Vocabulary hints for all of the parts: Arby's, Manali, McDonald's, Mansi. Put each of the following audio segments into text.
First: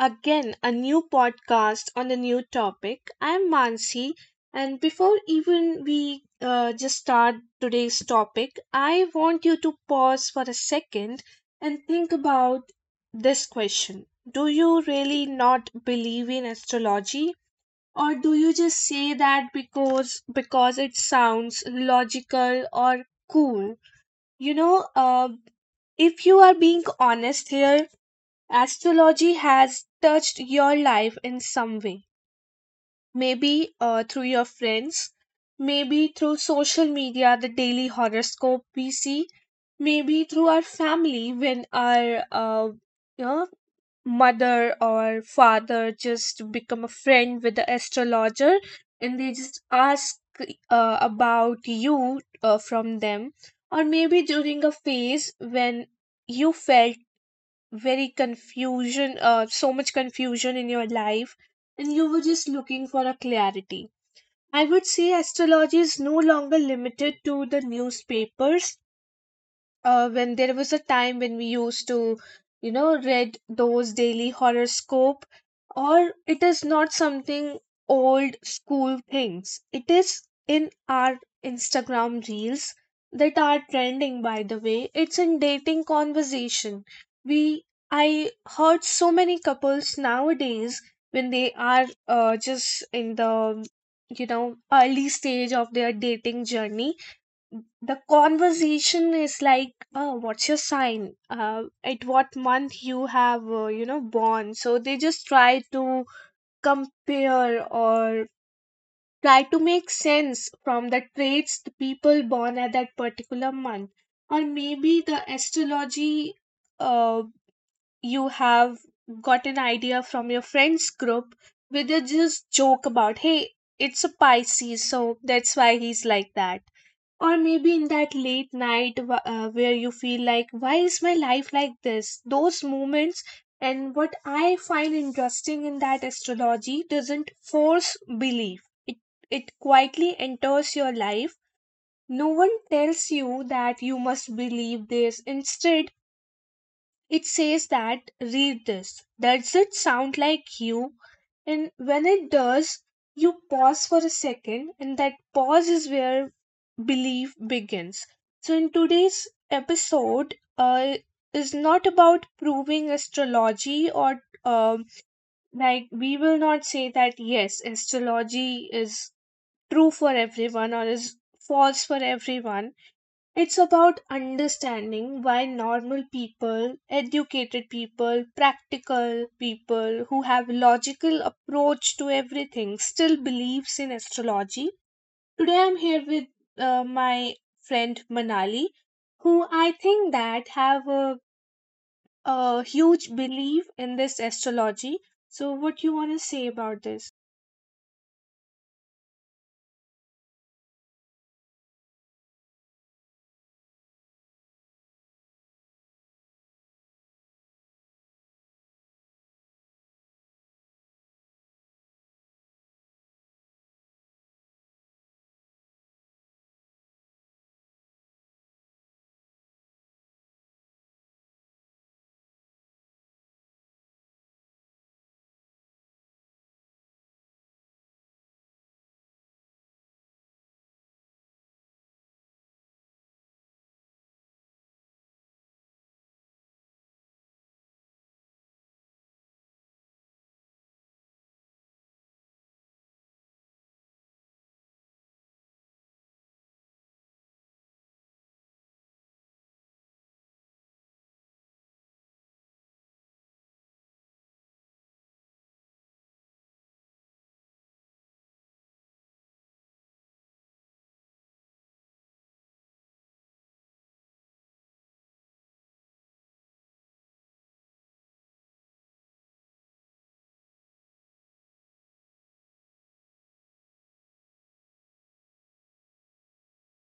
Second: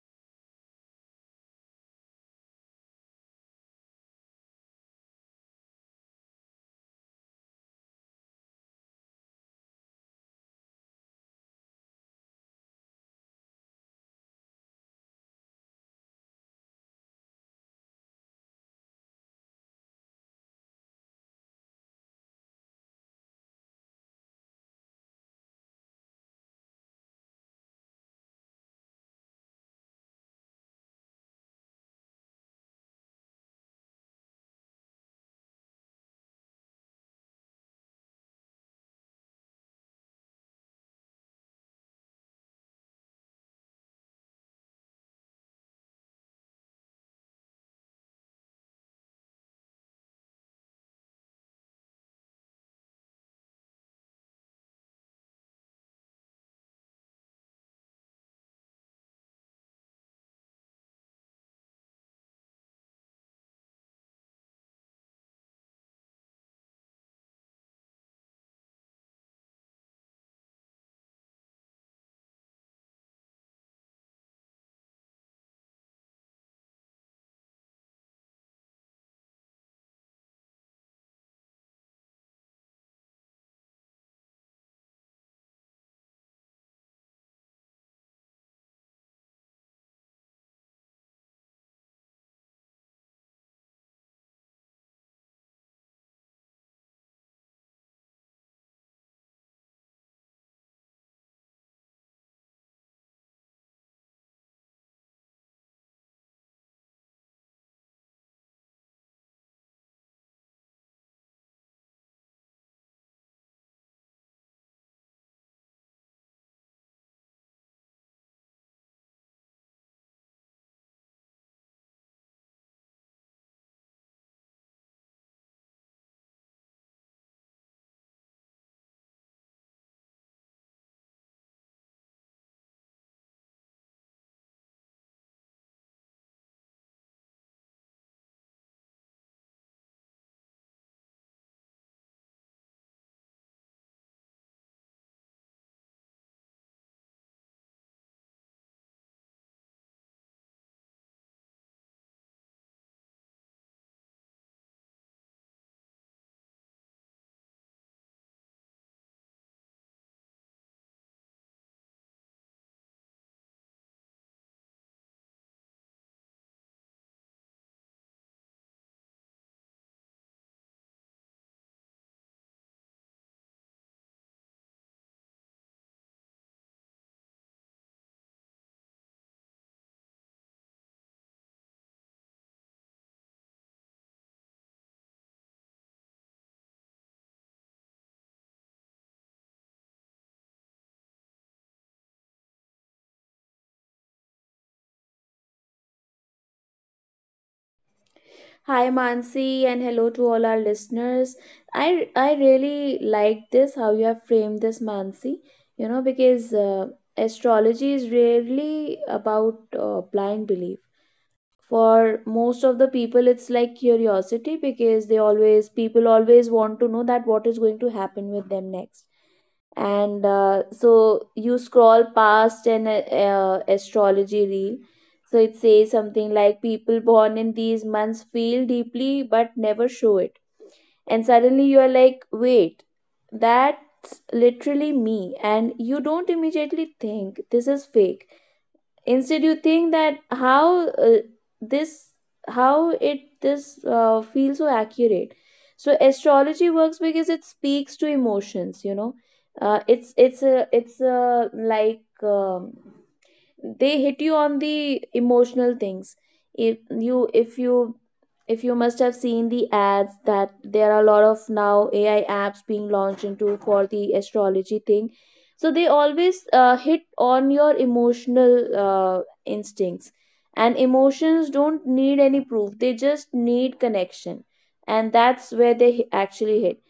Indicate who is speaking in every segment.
Speaker 1: again a new podcast on a new topic. I'm Mansi, and before even we just start today's topic, I want you to pause for a second and think about this question. Do you really not believe in astrology? Or do you just say that because it sounds logical or cool? You know, uh, if you are being honest here, astrology has touched your life in some way. Maybe through your friends, maybe through social media, the daily horoscope we see, maybe through our family when our you know, mother or father just become a friend with the astrologer and they just ask about you from them, or maybe during a phase when you felt very confusion, so much confusion in your life, and you were just looking for a clarity. I would say astrology is no longer limited to the newspapers. When there was a time when we used to, you know, read those daily horoscope, or it is not something old school things. It is in our Instagram reels that are trending, by the way. It's in dating conversation. We i heard so many couples nowadays, when they are just in the, you know, early stage of their dating journey, the conversation is like, oh, what's your sign, at what month you have, born. So they just try to compare, or try to make sense from the traits the people born at that particular month. Or maybe the astrology, uh, you have got an idea from your friends group where they just joke about, hey, it's a Pisces, so that's why he's like that. Or maybe in that late night where you feel like, why is my life like this? Those moments. And what I find interesting in that astrology doesn't force belief. It quietly enters your life. No one tells you that you must believe this. Instead, it says that read this. Does it sound like you? And when it does, you pause for a second, and that pause is where belief begins. So, in today's episode, is not about proving astrology, or like we will not say that yes, astrology is true for everyone or is false for everyone. It's about understanding why normal people, educated people, practical people who have logical approach to everything still believes in astrology. Today I'm here with my friend Manali who I think that have a huge belief in this astrology. So what you want to say about this?
Speaker 2: Hi Mansi and hello to all our listeners. I really like this how you have framed this, Mansi, you know, because astrology is rarely about blind belief. For most of the people it's like curiosity because they always people always want to know that what is going to happen with them next, and so you scroll past an astrology reel, so it says something like people born in these months feel deeply but never show it, and suddenly you are like, wait, that's literally me, and you don't immediately think this is fake. Instead you think that how this how it this feels so accurate. So astrology works because it speaks to emotions, you know. It's a, like They hit you on the emotional things. if you if you if you must have seen the ads, that there are a lot of now ai apps being launched into for the astrology thing, so they always hit on your emotional instincts. And emotions don't need any proof, they just need connection, and that's where they actually hit.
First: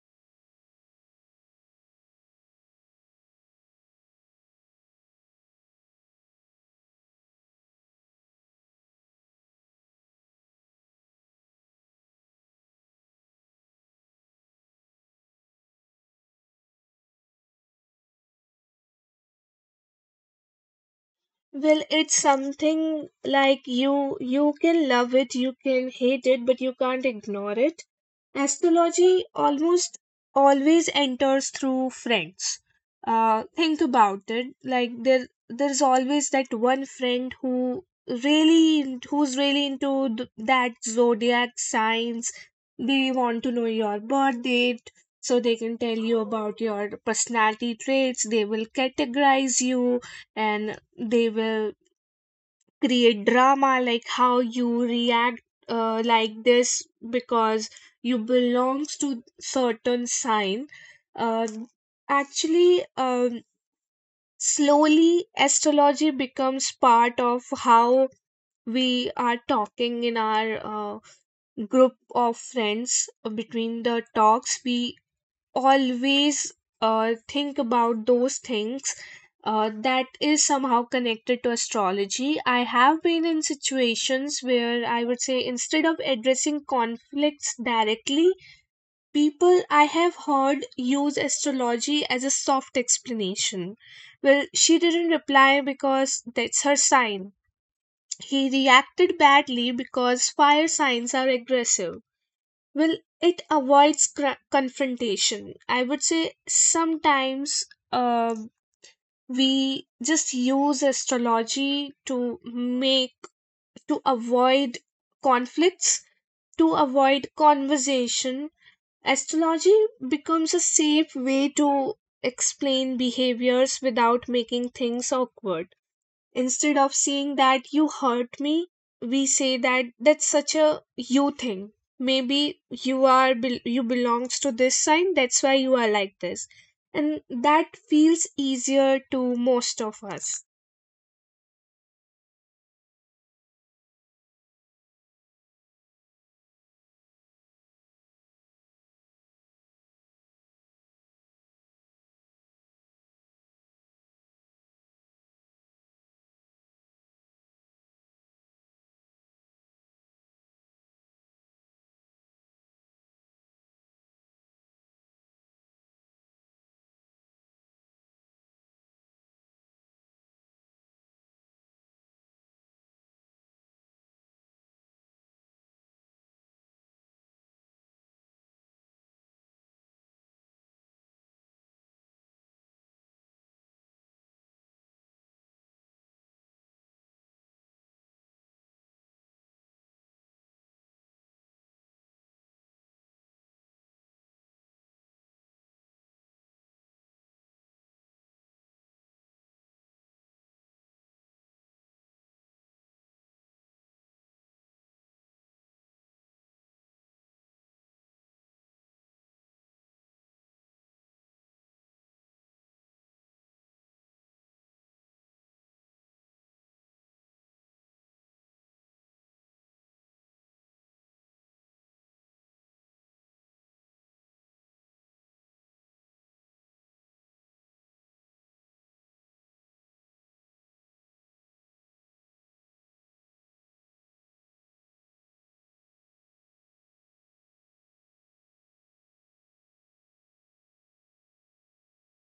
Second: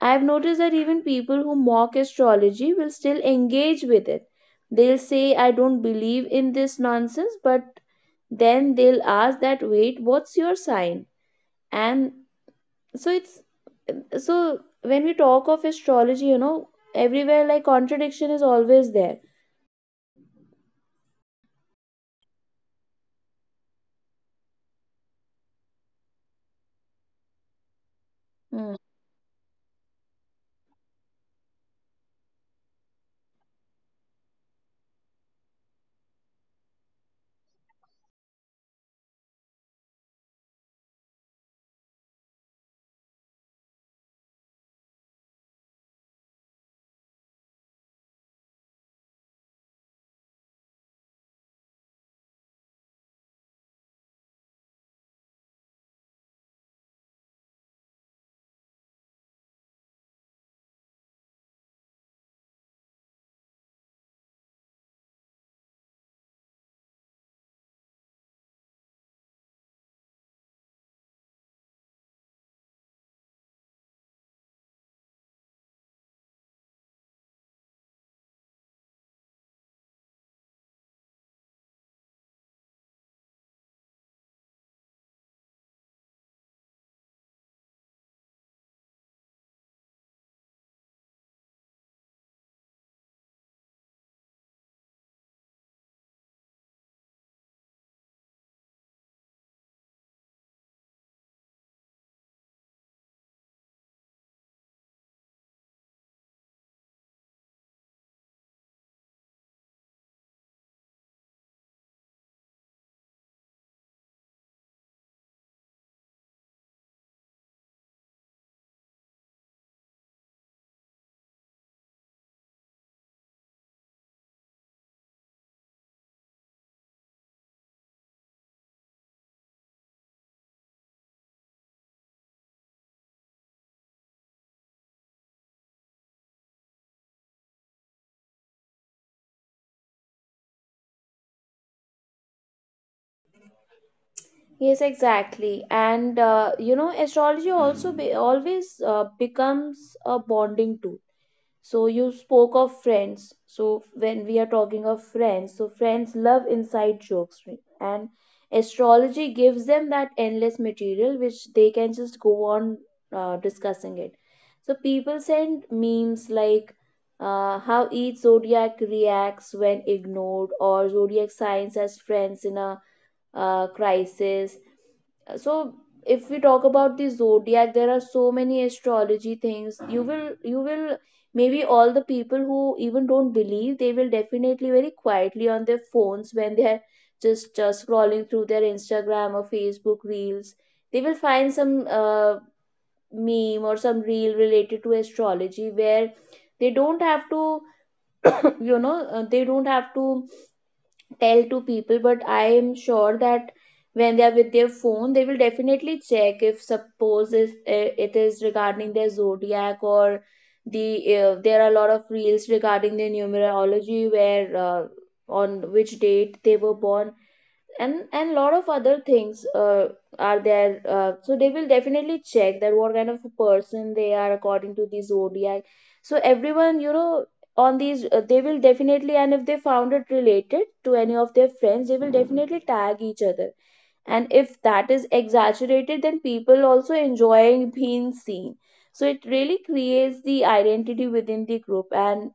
Speaker 2: I've noticed that even people who mock astrology will still engage with it. They'll say, I don't believe in this nonsense, but then they'll ask that, wait, what's your sign? And so it's so when we talk of astrology, you know, everywhere like contradiction is always there.
Speaker 1: Well, it's something like you can love it, you can hate it, but you can't ignore it.
Speaker 2: Mm.
Speaker 1: Astrology almost always enters through friends. Uh, think about it, like there's always that one friend who really, who's really into that zodiac signs. They want to know your birth date so they can tell you about your personality traits. They will categorize you, and they will create drama, like how you react, like this, because you belongs to certain sign. Uh, actually, um, Slowly astrology becomes part of how we are talking in our group of friends. Between the talks, we always think about those things that is somehow connected to astrology. I have been in situations where I would say instead of addressing conflicts directly, people I have heard use astrology as a soft explanation. Well, she didn't reply because that's her sign. He reacted badly because fire signs are aggressive. Well, it avoids confrontation. I would say sometimes um we just use astrology to make, to avoid conflicts, to avoid conversation. Astrology becomes a safe way to explain behaviors without making things awkward. Instead of saying that you hurt me, we say that that's such a you thing. Maybe you are you belongs to this sign, that's why you are like this. And that feels easier to most of us.
Speaker 2: Yes, exactly. And you know, astrology always becomes a bonding tool. So you spoke of friends. So when we are talking of friends, so friends love inside jokes, right? And astrology gives them that endless material which they can just go on discussing. It. So people send memes like how each zodiac reacts when ignored, or zodiac signs as friends in a crisis. So if we talk about the zodiac, there are so many astrology things you will maybe, all the people who even don't believe, they will definitely very quietly on their phones, when they are just scrolling through their instagram or facebook reels, they will find some meme or some reel related to astrology, where they don't have to you know, they don't have to tell to people, but I am sure that when they are with their phone, they will definitely check if, suppose, if, eh, it is regarding their zodiac, or there are a lot of reels regarding their numerology, where on which date they were born, and lot of other things are there. So they will definitely check that what kind of a person they are according to the zodiac. So everyone, you know, on these, they will definitely, and if they found it related to any of their friends, they will definitely tag each other. And if that is exaggerated, then people also enjoying being seen. So it really creates the identity within the group, and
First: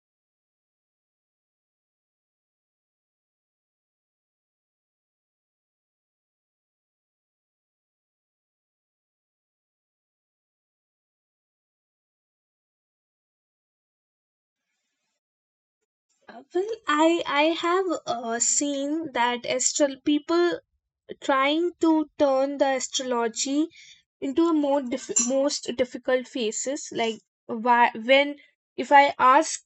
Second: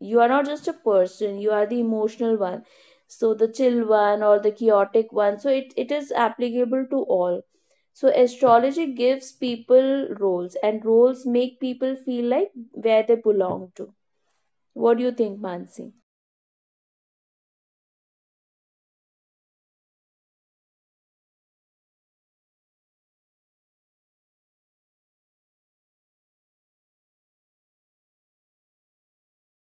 Speaker 2: you are not just a person, you are the emotional one, the chill one, or the chaotic one. So it is applicable to all. So astrology gives people roles, and roles make people feel like where they belong to. What do you think, Mansi?
Speaker 1: Well, I have seen that astral people trying to turn the astrology into a more most difficult phases. Like why, when, if I ask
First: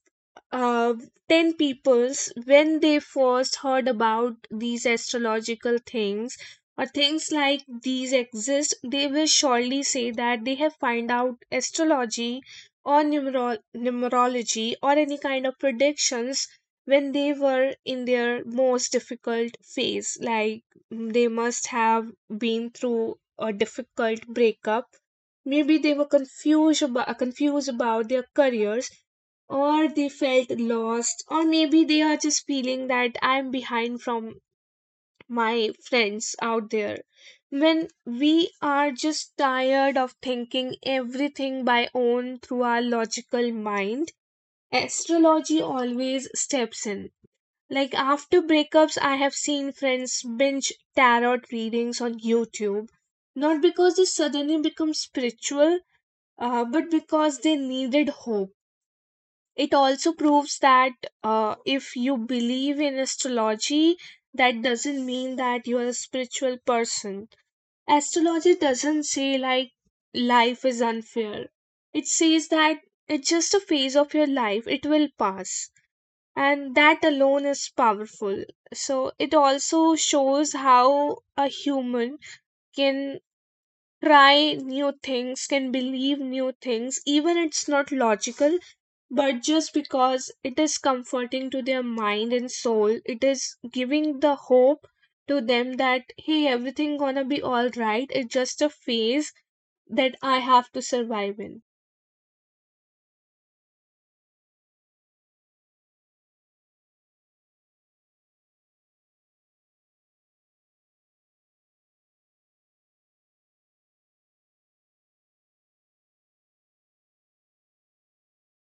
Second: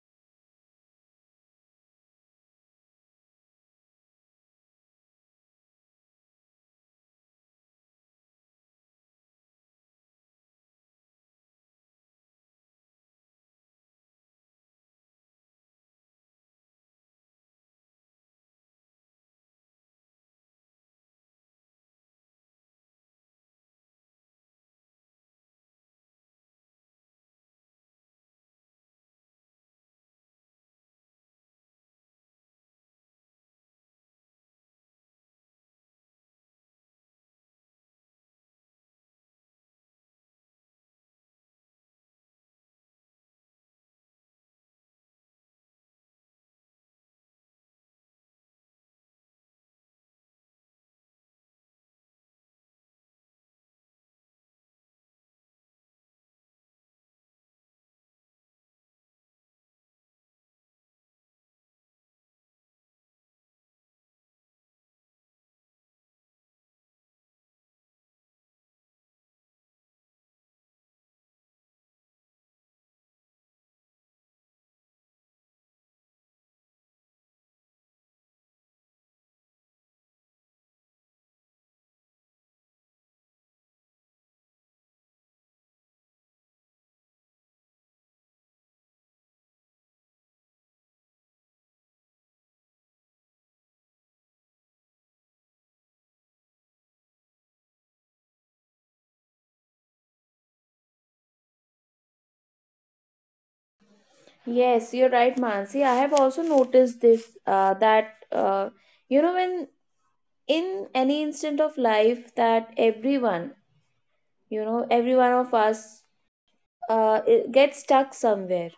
Speaker 1: uh, 10 peoples when they first heard about these astrological things, or things like these exist, they will surely say that they have find out astrology or numerology or any kind of predictions when they were in their most difficult phase. Like they must have been through a difficult breakup. Maybe they were confused about their careers, or they felt lost, or maybe they are just feeling that I'm behind from my friends out there. When we are just tired of thinking everything by own through our logical mind, astrology always steps in. Like after breakups, I have seen friends binge tarot readings on YouTube, not because they suddenly become spiritual, but because they needed hope. It also proves that if you believe in astrology, that doesn't mean that you are a spiritual person. Astrology doesn't say like life is unfair, it says that it's just a phase of your life, it will pass, and that alone is powerful. So it also shows how a human can try new things, can believe new things, even it's not logical, but just because it is comforting to their mind and soul, it is giving the hope to them that hey, everything gonna be all right. It's just a phase that I have to survive in.
Speaker 2: Yes, you're right, Mansi. I have also noticed this, that you know, when in any instant of life, that everyone you know every one of us, it gets stuck somewhere.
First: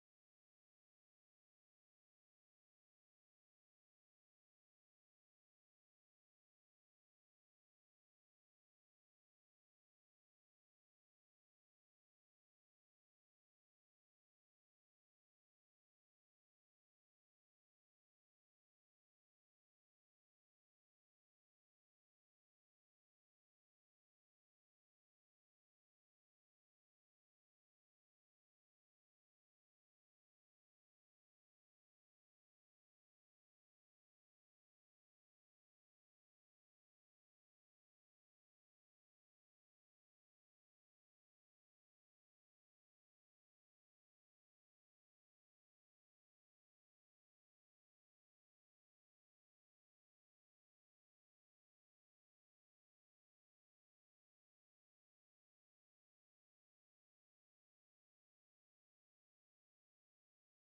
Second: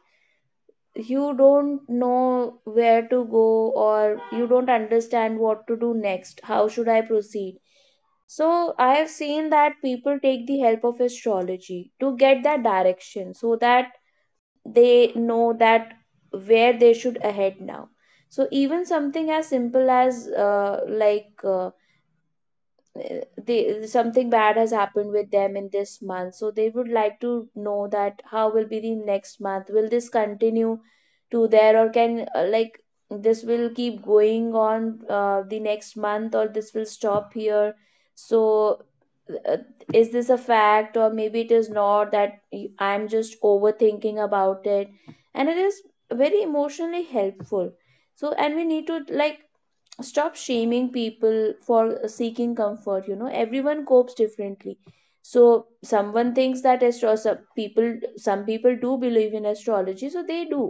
Speaker 2: You don't know where to go, or you don't understand what to do next, how should I proceed. So I have seen that people take the help of astrology to get that direction, so that they know that where they should head now. So even something as simple as they, something bad has happened with them in this month, so they would like to know that how will be the next month, will this continue to there, or can, this will keep going on the next month, or this will stop here. So uh, is this a fact, or maybe it is not, that I'm just overthinking about it. And it is very emotionally helpful. So, and we need to like stop shaming people for seeking comfort. You know, everyone copes differently. So someone thinks that astro some people, some people do believe in astrology, so they do.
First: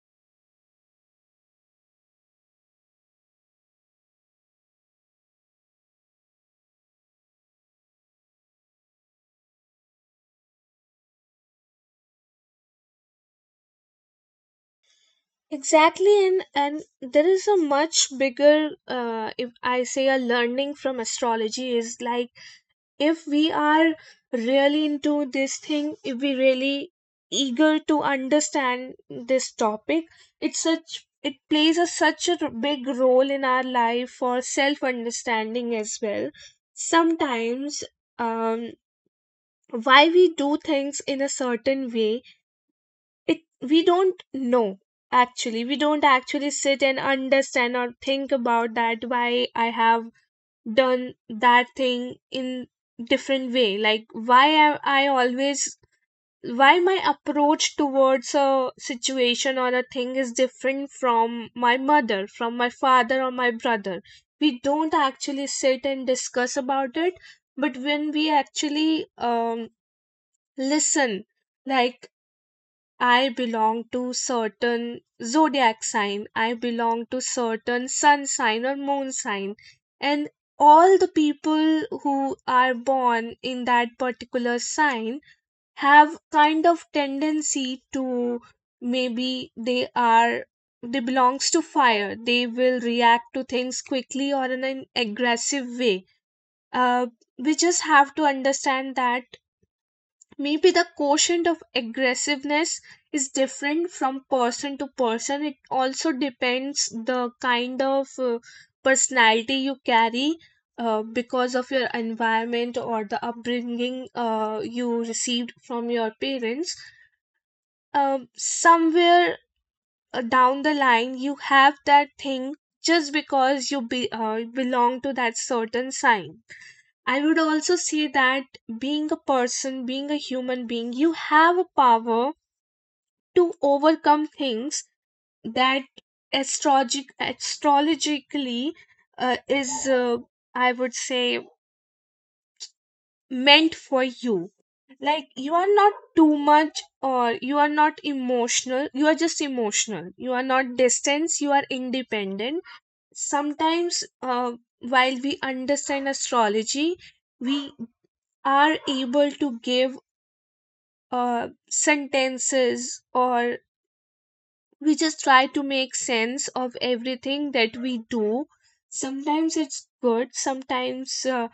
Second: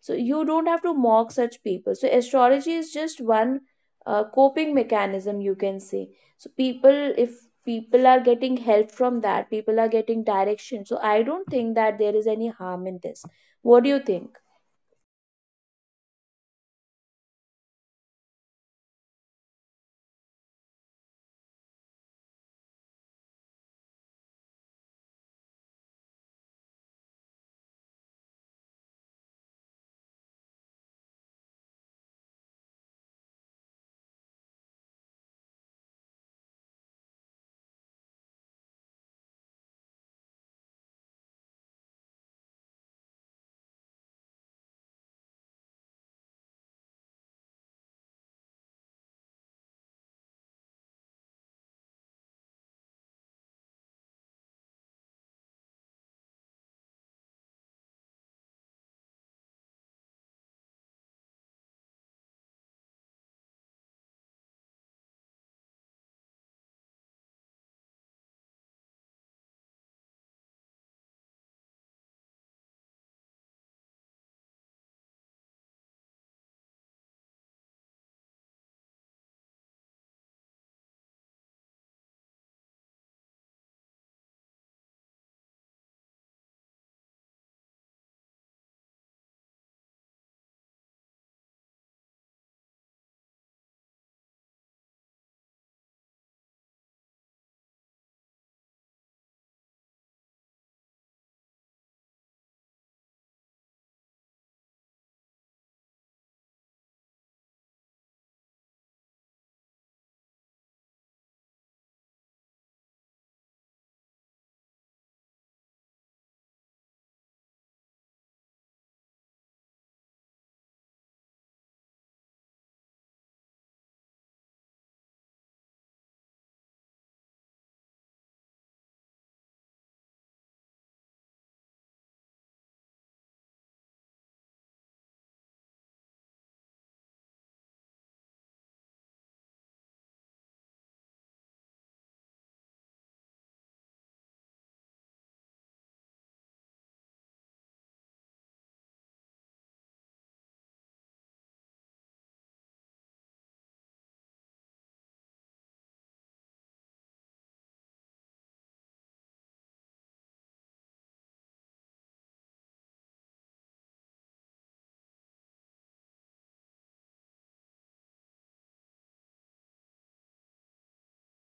Speaker 2: So you don't have to mock such people. So astrology is just one coping mechanism, you can say. So people if people are getting help from that, people are getting direction, so I don't think that there is any harm in this. What do you think?
Speaker 1: Exactly, and there is a much bigger, if I say, a learning from astrology, is like if we are really into this thing, if we really eager to understand this topic, it's such it plays a such a big role in our life for self understanding as well. Sometimes, um, why we do things in a certain way, it we don't know. Actually we don't actually sit and understand or think about that why I have done that thing in different way. Like why am I always why my approach towards a situation or a thing is different from my mother, from my father, or my brother. We don't actually sit and discuss about it. But when we actually listen, like I belong to certain zodiac sign, I belong to certain sun sign or moon sign, and all the people who are born in that particular sign have kind of tendency to, maybe they are, they belongs to fire, they will react to things quickly or in an aggressive way. uh, we just have to understand that maybe the quotient of aggressiveness is different from person to person. It also depends the kind of personality you carry because of your environment or the upbringing you received from your parents. Um, somewhere down the line, you have that thing just because you belong to that certain sign. I would also say that being a person, being a human being, you have a power to overcome things that astrologically uh, is, uh, I would say, meant for you. Like, you are not too much, or you are not emotional. You are just emotional. You are not distance. You are independent. Sometimes, while we understand astrology, we are able to give sentences, or we just try to make sense of everything that we do. Sometimes it's good, sometimes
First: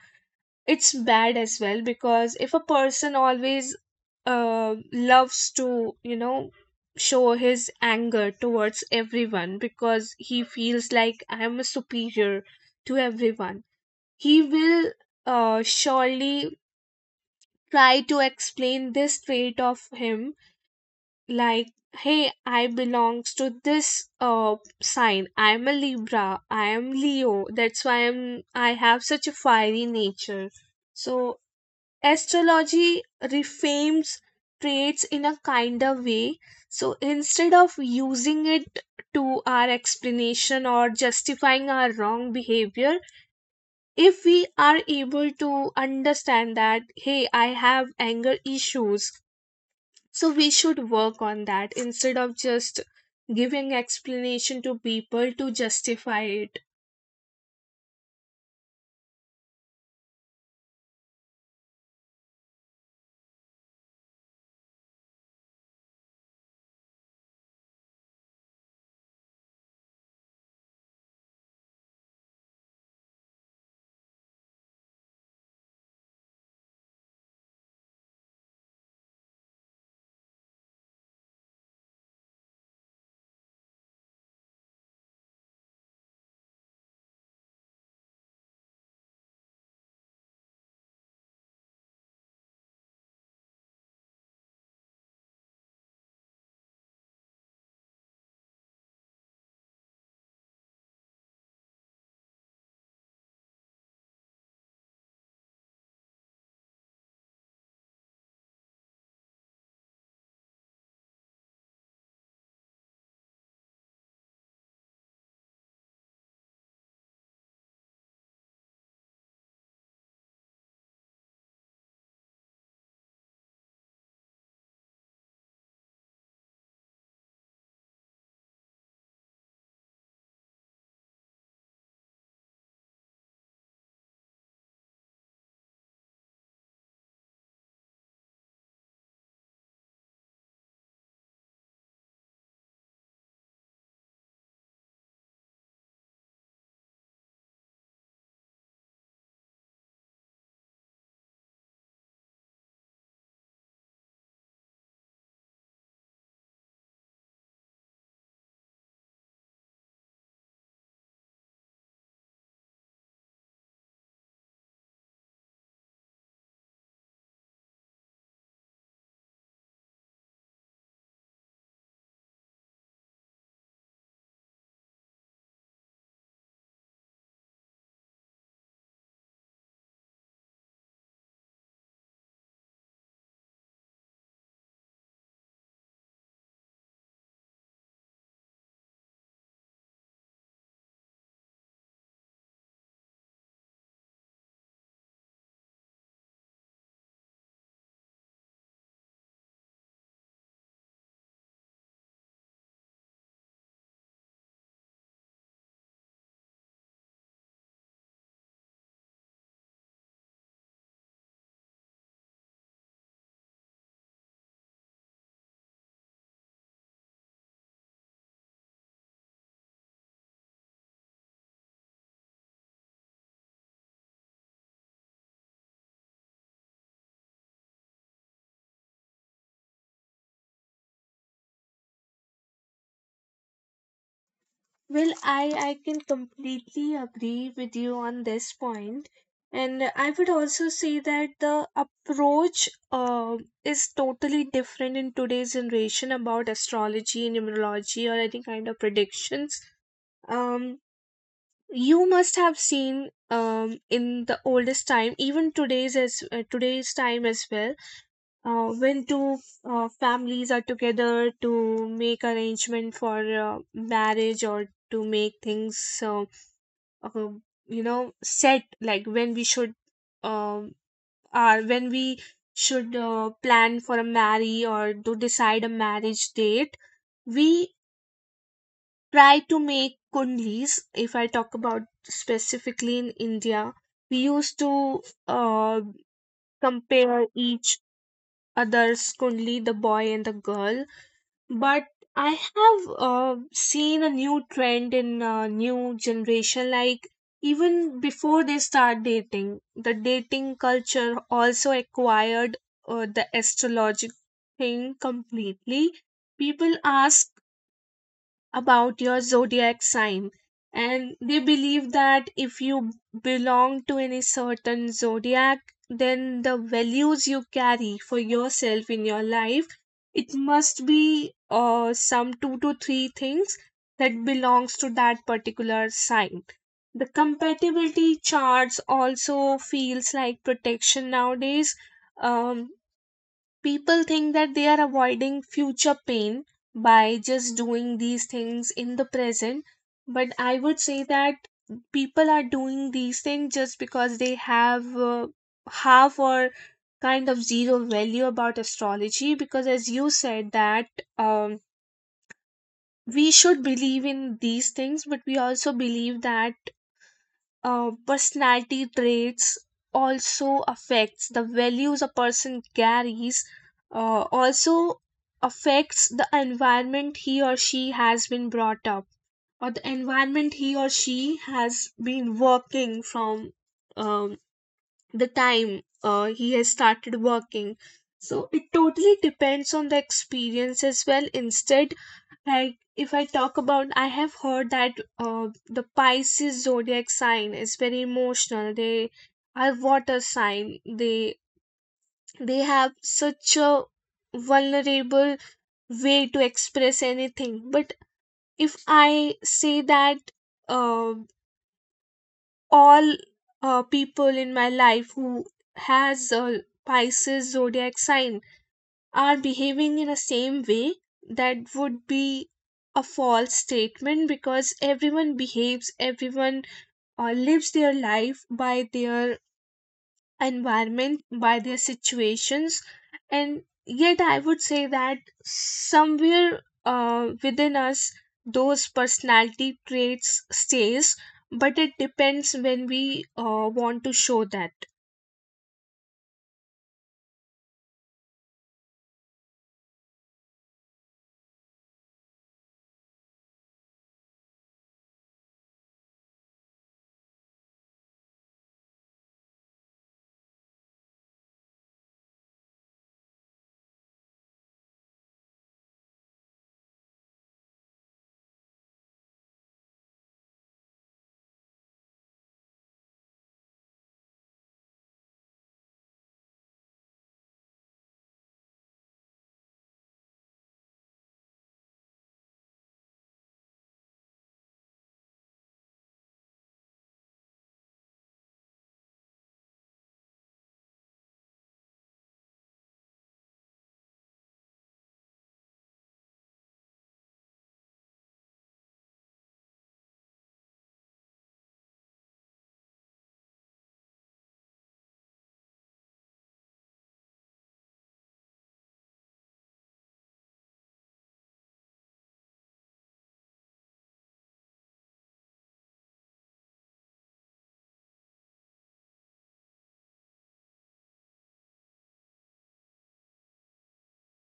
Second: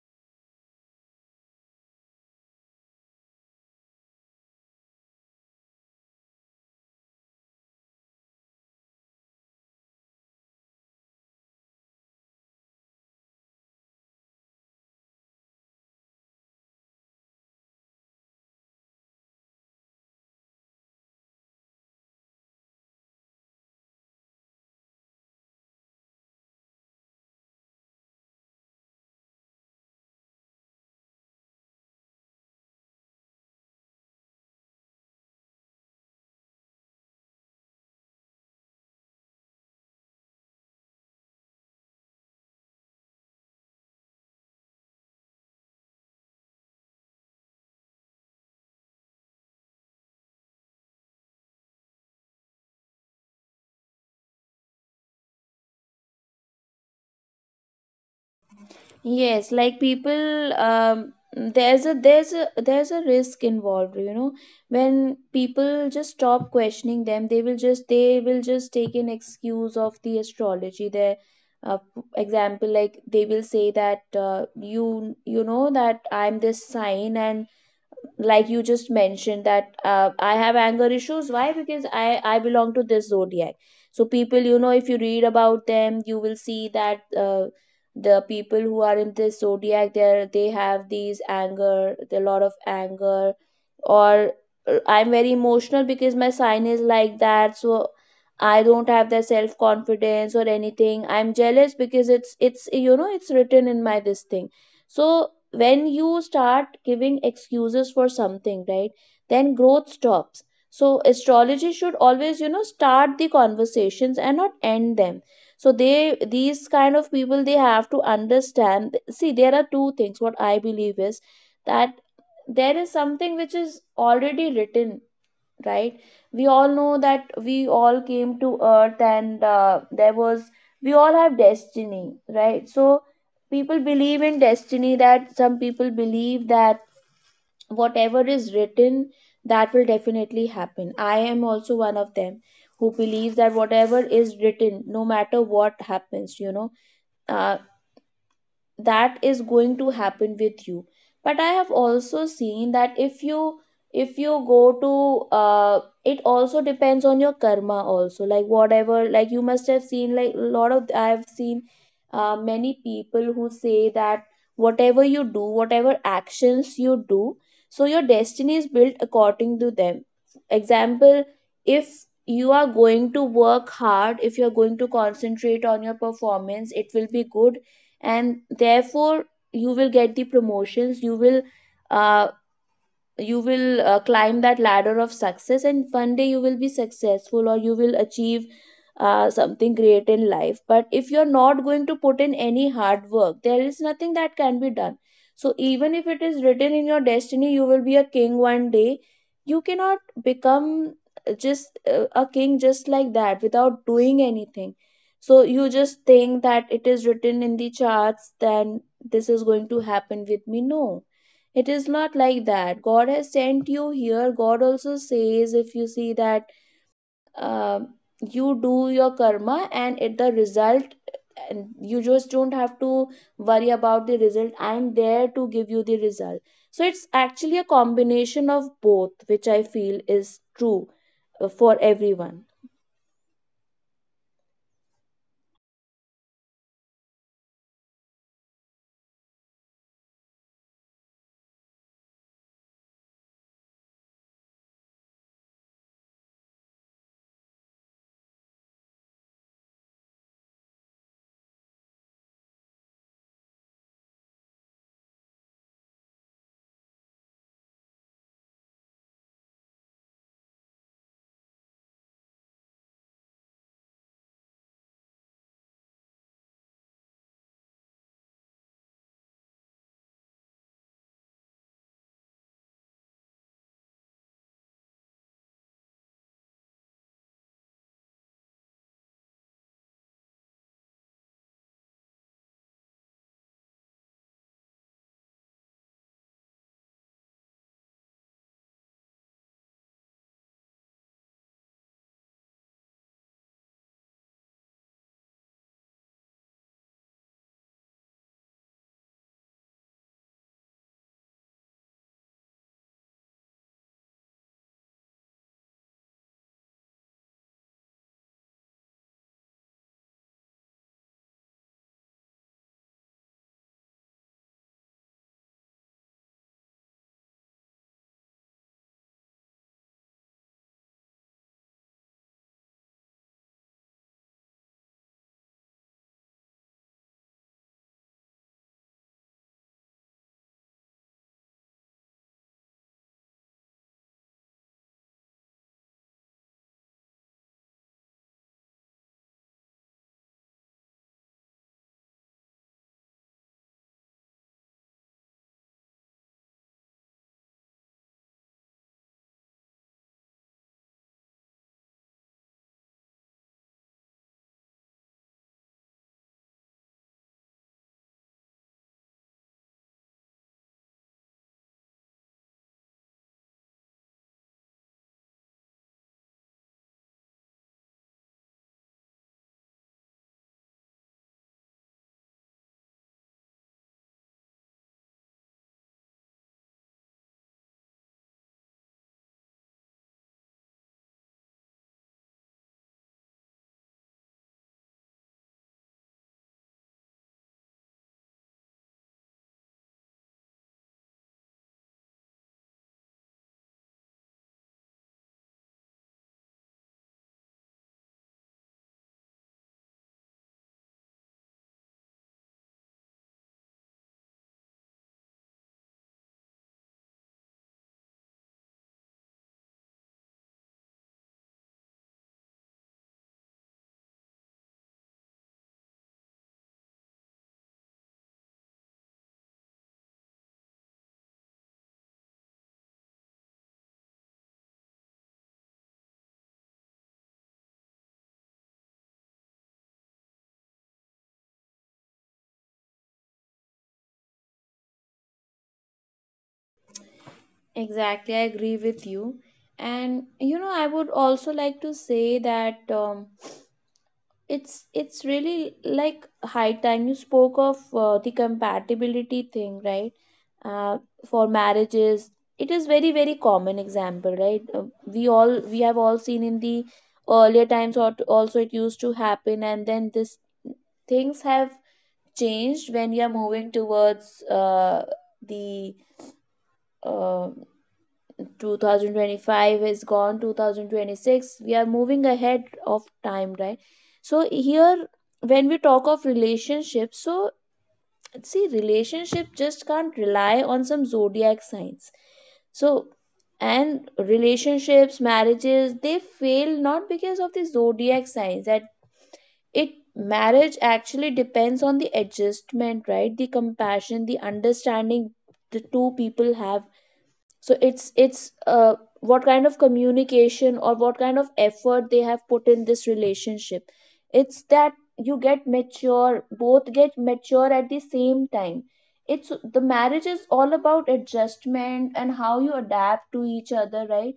Speaker 1: it's bad as well. Because if a person always loves to, you know, show his anger towards everyone because he feels like I am a superior to everyone, he will surely try to explain this trait of him. Like, hey, I belongs to this sign, I'm a Libra, I am Leo, that's why I have such a fiery nature. So astrology reframes traits in a kinder way. So instead of using it to our explanation or justifying our wrong behavior, if we are able to understand that hey, I have anger issues, so we should work on that instead of just giving explanation to people to justify it.
Speaker 2: Yes, like people, there's a there's a risk involved, you know. When people just stop questioning them, they will just, they will just take an excuse of the astrology. Their uh, example, like they will say that, you you know that I'm this sign, and like you just mentioned that, I have anger issues, why, because i belong to this zodiac. So people, you know, if you read about them, you will see that the people who are in this zodiac, they have these anger, a lot of anger, or I'm very emotional because my sign is like that, so I don't have that self confidence or anything, I'm jealous because it's you know, it's written in my this thing. So when you start giving excuses for something, right, then growth stops. So astrology should always, you know, start the conversations and not end them. So they, these kind of people, they have to understand. See, there are two things what I believe is that there is something which is already written, right? We all know that we all came to earth, and there was we all have destiny, right? So people believe in destiny, that some people believe that whatever is written, that will definitely happen. I am also one of them, who believes that whatever is written, no matter what happens, you know, uh, that is going to happen with you. But I have also seen that if you, if you go to, it also depends on your karma also, like whatever, like you must have seen, like a lot of, I have seen many people who say that whatever you do, whatever actions you do, so your destiny is built according to them. Example, if you are going to work hard, if you are going to concentrate on your performance, it will be good, and therefore you will get the promotions, uh, you will climb that ladder of success, and one day you will be successful, or you will achieve something great in life. But if you're not going to put in any hard work, there is nothing that can be done. So even if it is written in your destiny you will be a king one day, you cannot become just a king just like that without doing anything. So you just think that it is written in the charts, then this is going to happen with me. No, it is not like that. God has sent you here. God also says, if you see that, uh, you do your karma and it the result, and you just don't have to worry about the result. I'm there to give you the result. So it's actually a combination of both, which I feel is true for everyone.
Speaker 1: Well, i can completely agree with you on this point. And I would also say that the approach is totally different in today's generation about astrology, numerology, or any kind of predictions. Um, you must have seen, in the oldest time, even today's time as well, when two families are together to make arrangement for marriage, or to make things uh, uh, you know, set, like when we should um are when we should plan for a marry, or to decide a marriage date, we try to make kundlis. If I talk about specifically in India, we used to uh, compare each other's kundli, the boy and the girl. But I have seen a new trend in new generation, like even before they start dating, the dating culture also acquired the astrologic thing completely. People ask about your zodiac sign, and they believe that if you belong to any certain zodiac, then the values you carry for yourself in your life, it must be some two to three things that belongs to that particular sign. The compatibility charts also feels like protection nowadays. um, People think that they are avoiding future pain by just doing these things in the present, but I would say that people are doing these things just because they have half or kind of zero value about astrology, because as you said that, um, we should believe in these things, but we also believe that personality traits also affects the values a person carries, also affects the environment he or she has been brought up, or the environment he or she has been working from, um, the time he has started working. So it totally depends on the experience as well instead. Like, if I talk about, I have heard that uh, the Pisces zodiac sign is very emotional, they are water sign, they they have such a vulnerable way to express anything. But if I say that uh, all people in my life who has a Pisces zodiac sign are behaving in a same way, that would be a false statement, because everyone behaves, everyone lives their life by their environment, by their situations. And yet I would say that somewhere within us, those personality traits stays, but it depends when we want to show that.
Speaker 2: Exactly, I agree with you. And you know, I would also like to say that. It's really like high time. You spoke of the compatibility thing, right? Uh, for marriages, it is very very common example, right? We have all seen in the earlier times, or also it used to happen, and then this things have changed when you are moving towards the uh, 2025 is gone, 2026, we are moving ahead of time, right? So here when we talk of relationships, so see, relationship just can't rely on some zodiac signs. So, and relationships, marriages, they fail not because of the zodiac signs, that it, marriage actually depends on the adjustment, right? The compassion, the understanding the two people have. So it's what kind of communication or what kind of effort they have put in this relationship. It's that you get mature, both get mature at the same time. It's, the marriage is all about adjustment and how you adapt to each other, right?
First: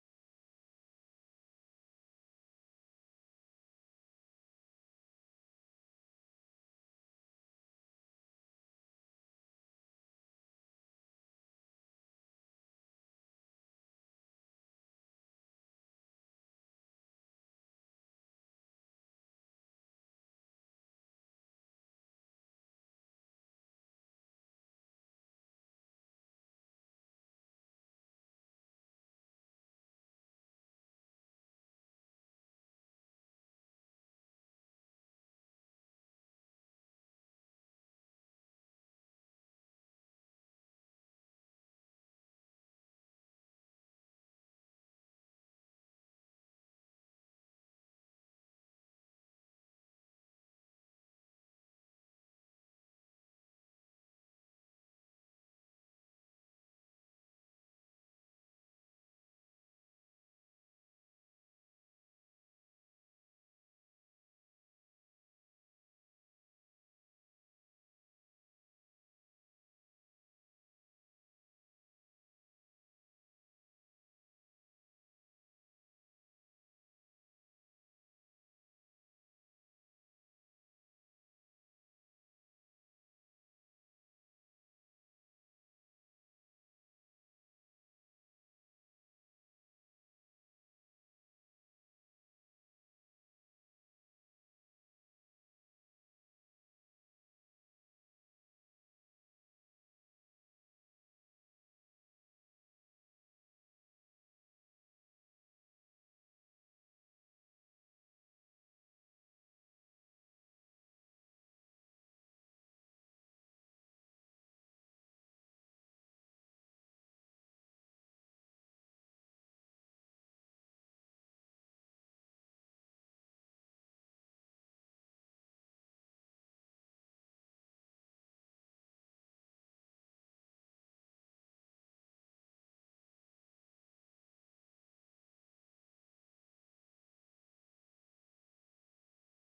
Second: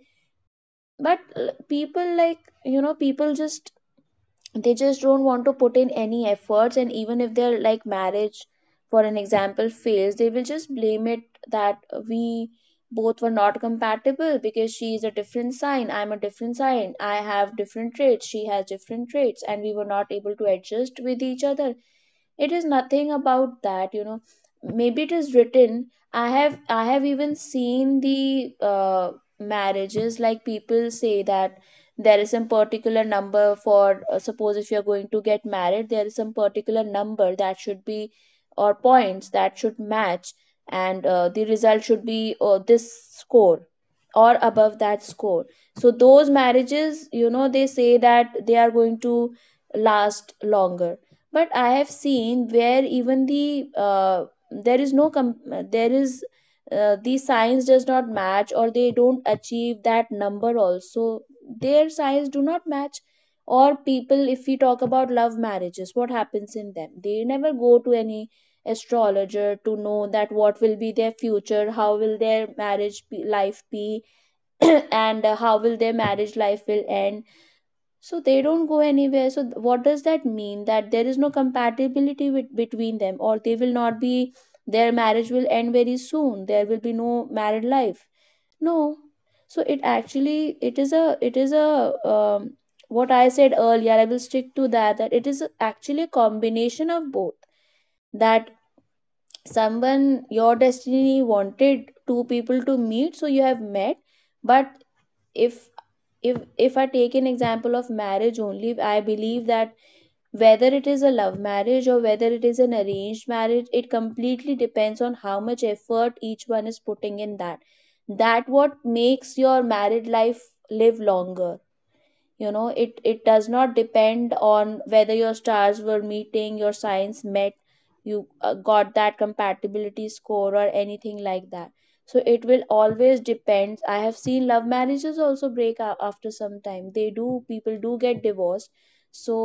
Speaker 2: But people, like, you know, people just, they just don't want to put in any efforts, and even if their, like, marriage, for an example, fails, they will just blame it that we both were not compatible because she is a different sign, I'm a different sign, I have different traits, she has different traits, and we were not able to adjust with each other. It is nothing about that, you know. Maybe it is written. I have even seen the marriages, like people say that there is some particular number for suppose if you are going to get married, there is some particular number that should be, or points that should match, and the result should be this score or above that score. So those marriages, you know, they say that they are going to last longer. But I have seen where even the there is no com- there is, the science does not match, or they don't achieve that number also, their science do not match. Or people, if we talk about love marriages, what happens in them, they never go to any astrologer to know that what will be their future, how will their marriage be, life be, and how will their marriage life will end. So they don't go anywhere. So what does that mean? That there is no compatibility with, between them, or they will not be, their marriage will end very soon. There will be no married life. No. So it actually, it is a, what I said earlier, I will stick to that, that it is actually a combination of both. That someone, your destiny wanted two people to meet, so you have met. But if, if I take an example of marriage only, I believe that whether it is a love marriage or whether it is an arranged marriage, it completely depends on how much effort each one is putting in that, that what makes your married life live longer. You know, it does not depend on whether your stars were meeting, your signs met, you got that compatibility score or anything like that. So it will always depends. I have seen love marriages also break up after some time, they do, people do get divorced. So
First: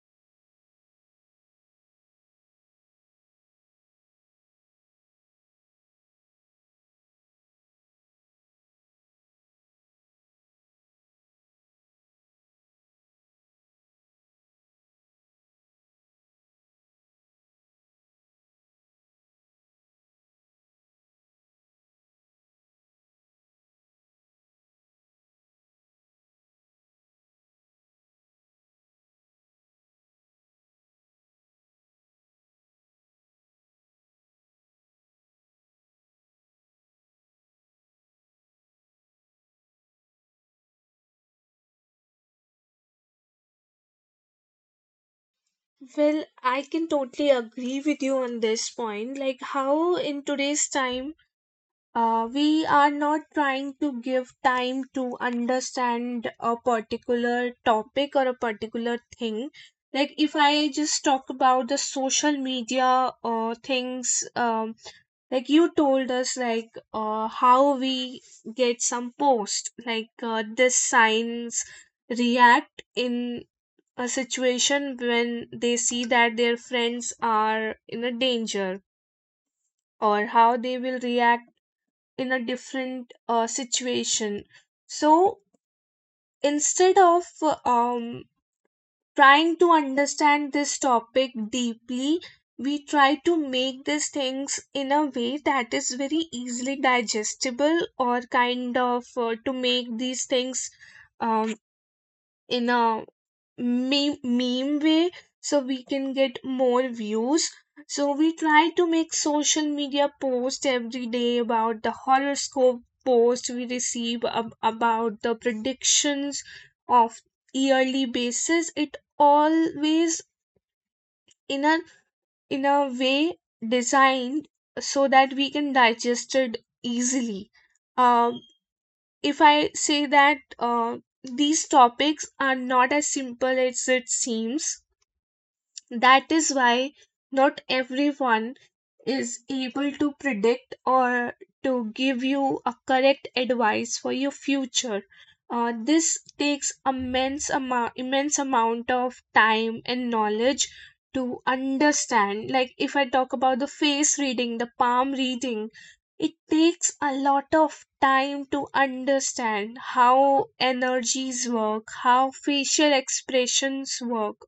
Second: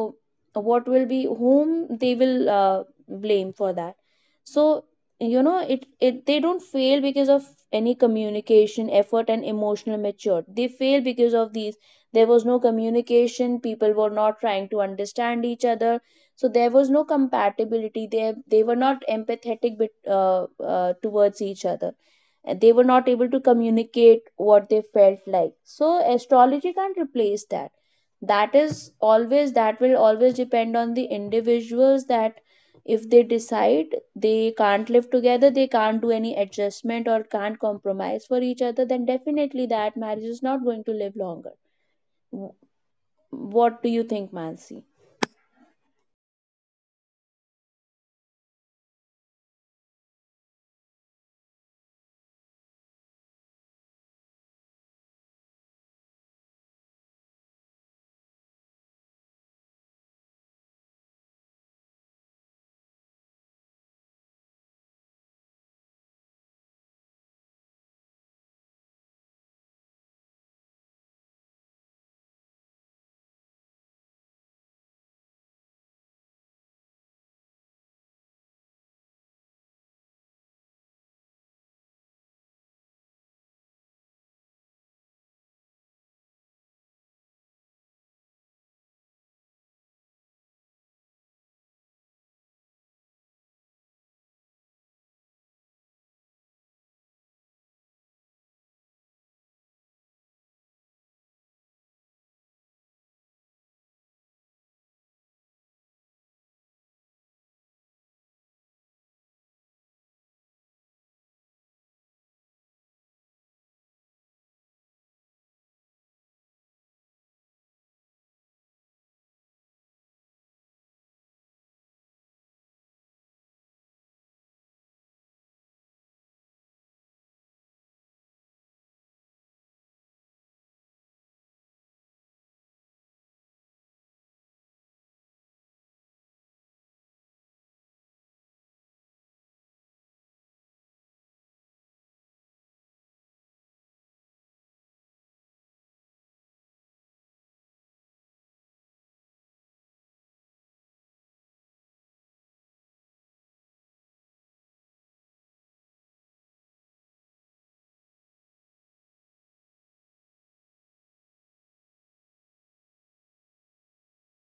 Speaker 2: what will be, whom they will blame for that? So, you know, it, they don't fail because of any communication effort and emotional mature. They fail because of these: there was no communication, people were not trying to understand each other, so there was no compatibility. They were not empathetic, towards each other, and they were not able to communicate what they felt like. So astrology can't replace that. That is always, that will always depend on the individuals, that if they decide they can't live together, they can't do any adjustment or can't compromise for each other, then definitely that marriage is not going to live longer. What do you think, Mansi?
Speaker 1: Well, I can totally agree with you on this point. Like, how in today's time, we are not trying to give time to understand a particular topic or a particular thing. Like, if I just talk about the social media things, like you told us, like, how we get some post, like, this science react in a situation when they see that their friends are in a danger, or how they will react in a different situation. So, instead of trying to understand this topic deeply, we try to make these things in a way that is very easily digestible, or kind of, to make these things um, in a meme way, so we can get more views. So we try to make social media post every day about the horoscope post we receive about the predictions of yearly basis. It always, in a, in a way, designed so that we can digest it easily. Um, if I say that these topics are not as simple as it seems, that is why not everyone is able to predict, or to give you a correct advice for your future. This takes immense amount of time and knowledge to understand. Like, if I talk about the face reading, the palm reading, it takes a lot of time to understand how energies work, how facial expressions work.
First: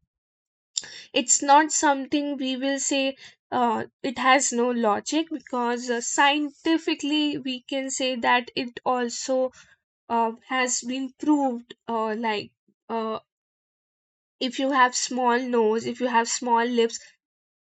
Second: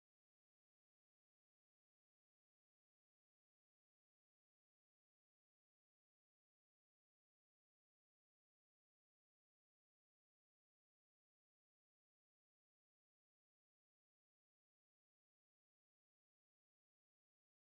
Speaker 1: It's not something we will say it has no logic, because scientifically we can say that it also has been proved, like, uh, if you have small nose, if you have small lips,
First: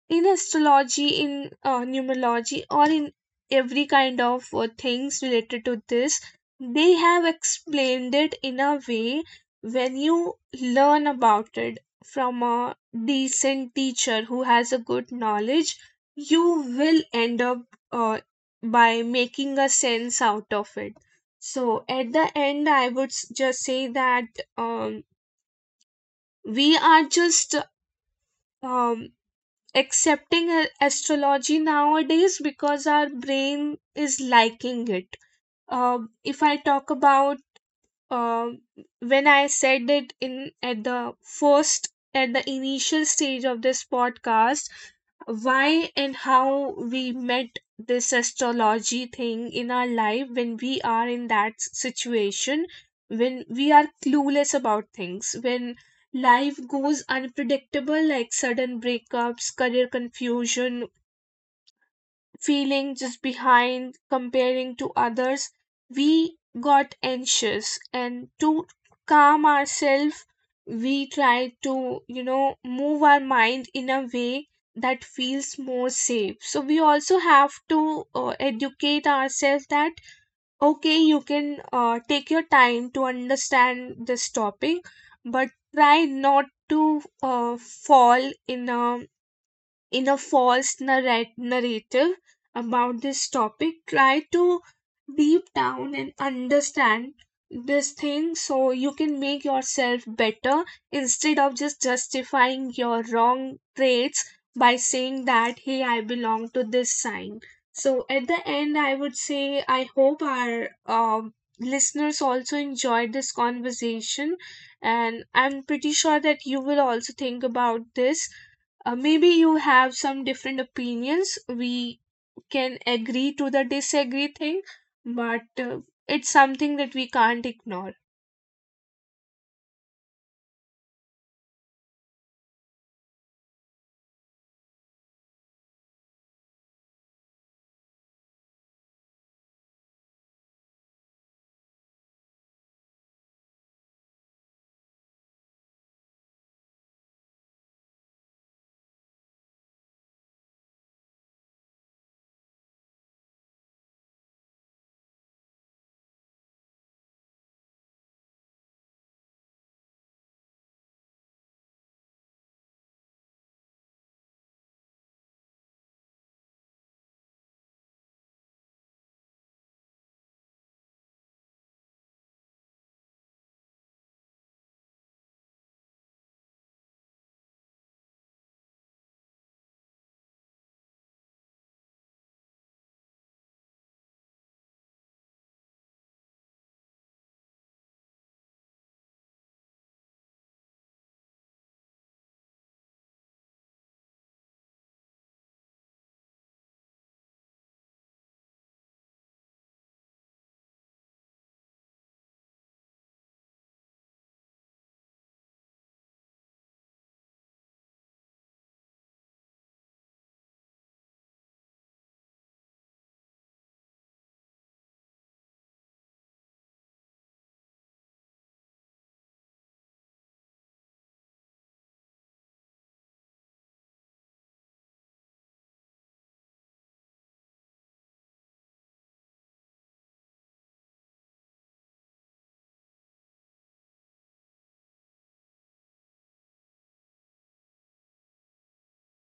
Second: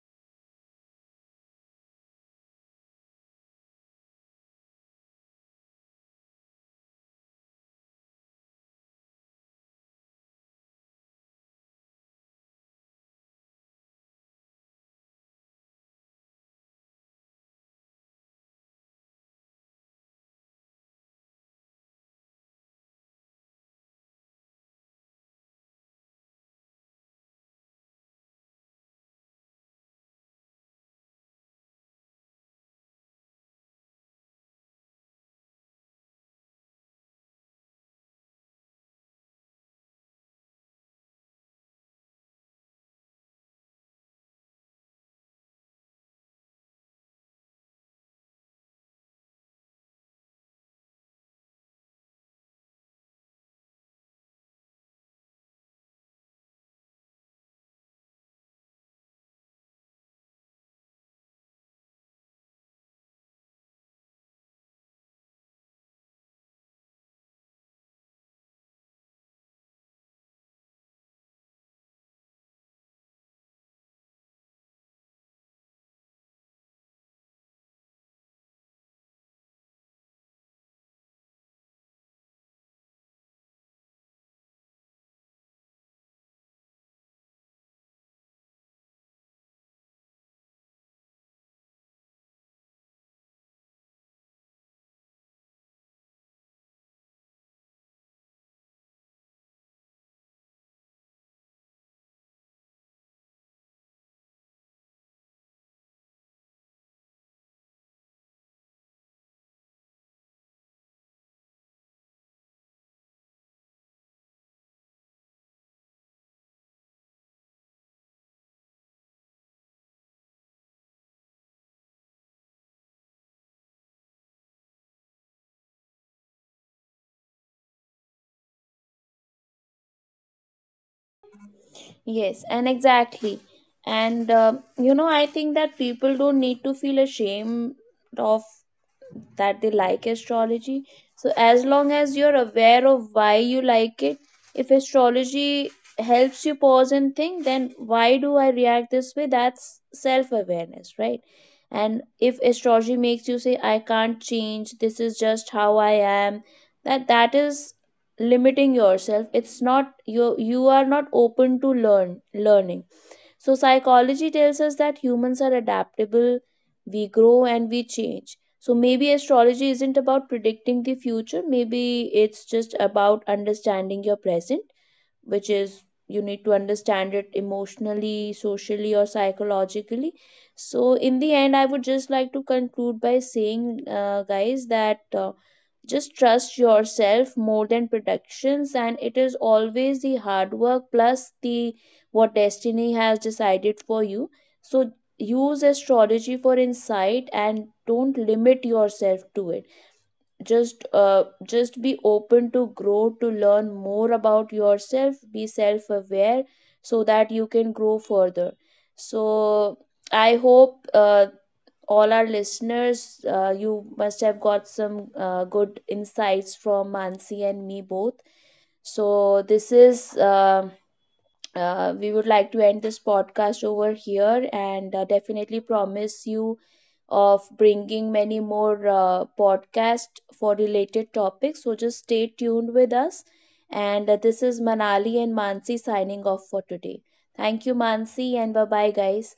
Speaker 1: in astrology, in numerology, or in every kind of things related to this, they have explained it in a way. When you learn about it from a decent teacher who has a good knowledge, you will end up uh, by making a sense out of it. So at the end, I would just say that um, we are just um, accepting astrology nowadays because our brain is liking it. If I talk about, um, when I said it in, at the first, at the initial stage of this podcast, why and how we met this astrology thing in our life, when we are in that situation, when we are clueless about things, when life goes unpredictable, like sudden breakups, career confusion, feeling just behind comparing to others, we got anxious, and to calm ourselves, we try to, you know, move our mind in a way that feels more safe. So we also have to educate ourselves that, okay, you can take your time to understand this topic, but try not to uh, fall in a, in a false narrative about this topic. Try to deep down and understand this thing so you can make yourself better, instead of just justifying your wrong traits by saying that, hey, I belong to this sign. So at the end, I would say, I hope our listeners also enjoyed this conversation, and I'm pretty sure that you will also think about this. Uh, maybe you have some different opinions. We can agree to the disagree thing, but it's something that we can't ignore.
Speaker 2: Yes, and exactly. And you know, I think that people don't need to feel ashamed of that they like astrology. So, as long as you're aware of why you like it, if astrology helps you pause and think, then why do I react this way? That's self awareness, right? And if astrology makes you say, I can't change, this is just how I am, that is limiting yourself. It's not you, you are not open to learning. So, psychology tells us that humans are adaptable, we grow and we change. So, maybe astrology isn't about predicting the future, maybe it's just about understanding your present, which is you need to understand it emotionally, socially, or psychologically. So, in the end, I would just like to conclude by saying, guys, that just trust yourself more than predictions, and it is always the hard work plus the what destiny has decided for you. So, use astrology for insight and don't limit yourself to it. Just be open to grow, to learn more about yourself, be self aware, so that you can grow further. So I hope all our listeners, you must have got some good insights from Mansi and me both. So this is we would like to end this podcast over here, and definitely promise you of bringing many more podcasts for related topics. So just stay tuned with us. And this is Manali and Mansi signing off for today. Thank you, Mansi, and bye bye, guys.